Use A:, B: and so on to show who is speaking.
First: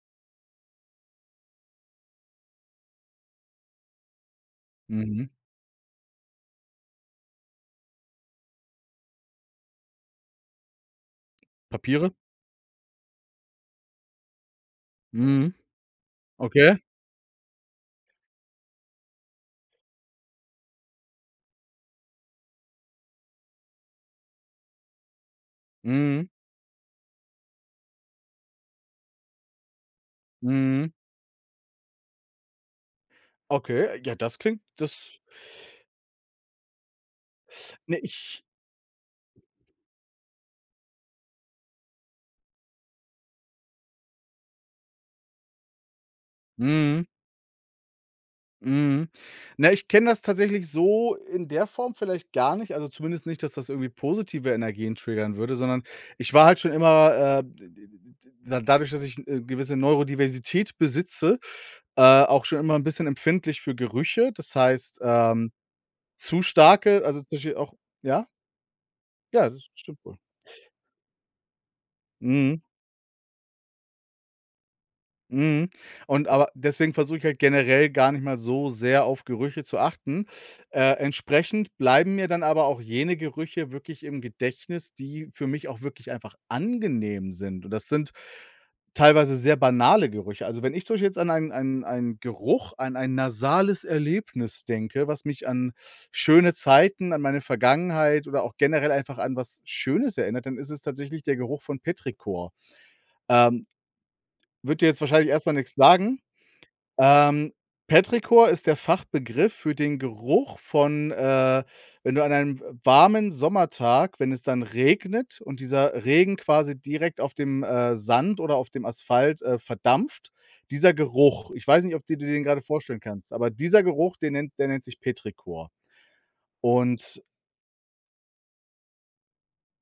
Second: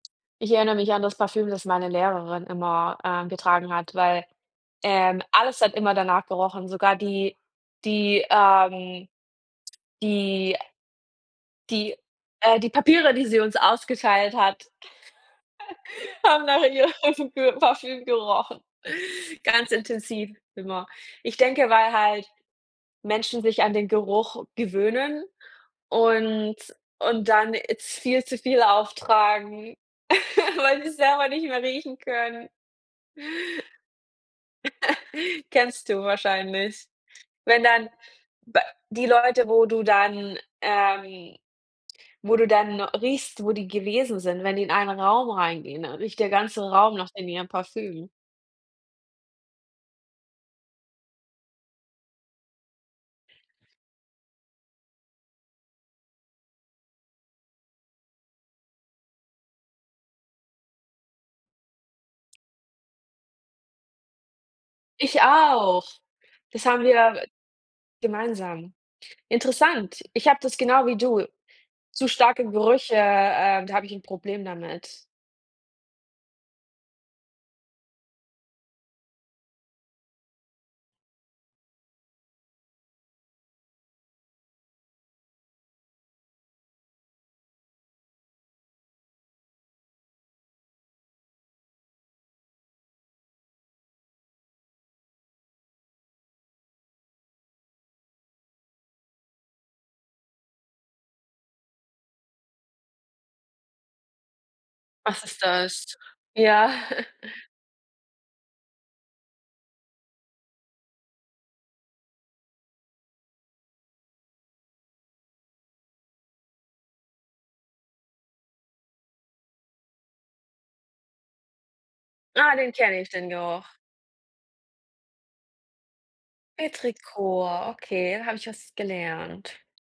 A: Ich erinnere mich an das Parfüm, das meine Lehrerin immer, äh, getragen hat, weil, ähm,
B: Mhm.
A: alles hat immer danach gerochen, sogar die die ähm, die die
B: Papiere?
A: äh, die Papiere, die sie uns ausgeteilt hat,
B: Mhm.
A: haben nach
B: Okay.
A: ihrem Pö Parfüm gerochen, ganz intensiv immer. Ich denke, weil halt Menschen sich an den Geruch gewöhnen
B: Mhm.
A: und und dann jetzt viel zu viel auftragen, weil
B: Mhm.
A: sie's selber nicht mehr riechen können.
B: Okay, ja, das klingt das
A: Kennst du wahrscheinlich. Wenn dann
B: Ne, ich
A: be die Leute, wo du dann ähm, wo du dann riechst, wo die gewesen sind, wenn die in einen Raum reingehen, dann riecht der ganze Raum
B: Mhm.
A: nach deren ihrem Parfüm.
B: Mhm, na, ich kenne das tatsächlich so in der Form vielleicht gar nicht, also zumindest nicht, dass das irgendwie positive Energien triggern würde, sondern ich war halt schon immer, äh, d d d d d dadurch, dass ich 'ne gewisse Neurodiversität besitze äh, auch schon immer 'n bisschen empfindlich für Gerüche. Das heißt,
A: Ich
B: ähm,
A: auch.
B: zu
A: Das haben
B: starke also
A: wir
B: zum Beispiel auch ja?
A: gemeinsam
B: Ja, das
A: interessant.
B: stimmt wohl.
A: Ich habe das genau wie du zu starke
B: Mhm.
A: Gerüche, äh, da hab ich 'n Problem damit.
B: Mhm, und aber deswegen versuche ich halt generell gar nicht mal so sehr auf Gerüche zu achten. Äh, entsprechend bleiben mir dann aber auch jene Gerüche wirklich im Gedächtnis, die für mich auch wirklich einfach angenehm sind, und das sind teilweise sehr banale Gerüche. Also, wenn ich zum Beispiel jetzt an einen einen einen Geruch an ein nasales Erlebnis denke, was mich an schöne Zeiten, an meine Vergangenheit oder auch generell einfach an was Schönes erinnert, dann ist es tatsächlich der Geruch von Petrichor. Ähm, wird dir jetzt
A: Was
B: wahrscheinlich
A: ist
B: erst mal nix
A: das?
B: sagen.
A: Ja.
B: Ähm, Petrichor ist der Fachbegriff für den Geruch von äh, wenn du an einem w warmen Sommertag, wenn es dann regnet, und dieser Regen quasi direkt auf dem, äh, Sand oder auf dem Asphalt, äh, verdampft, dieser Geruch ich weiß nicht, ob dir du dir den
A: Ah,
B: grade
A: den
B: vorstellen
A: kenne ich, den
B: kannst, aber
A: Geruch.
B: dieser Geruch, den nennt der nennt sich Petrichor. Und
A: Petrichor, okay, da habe ich was gelernt.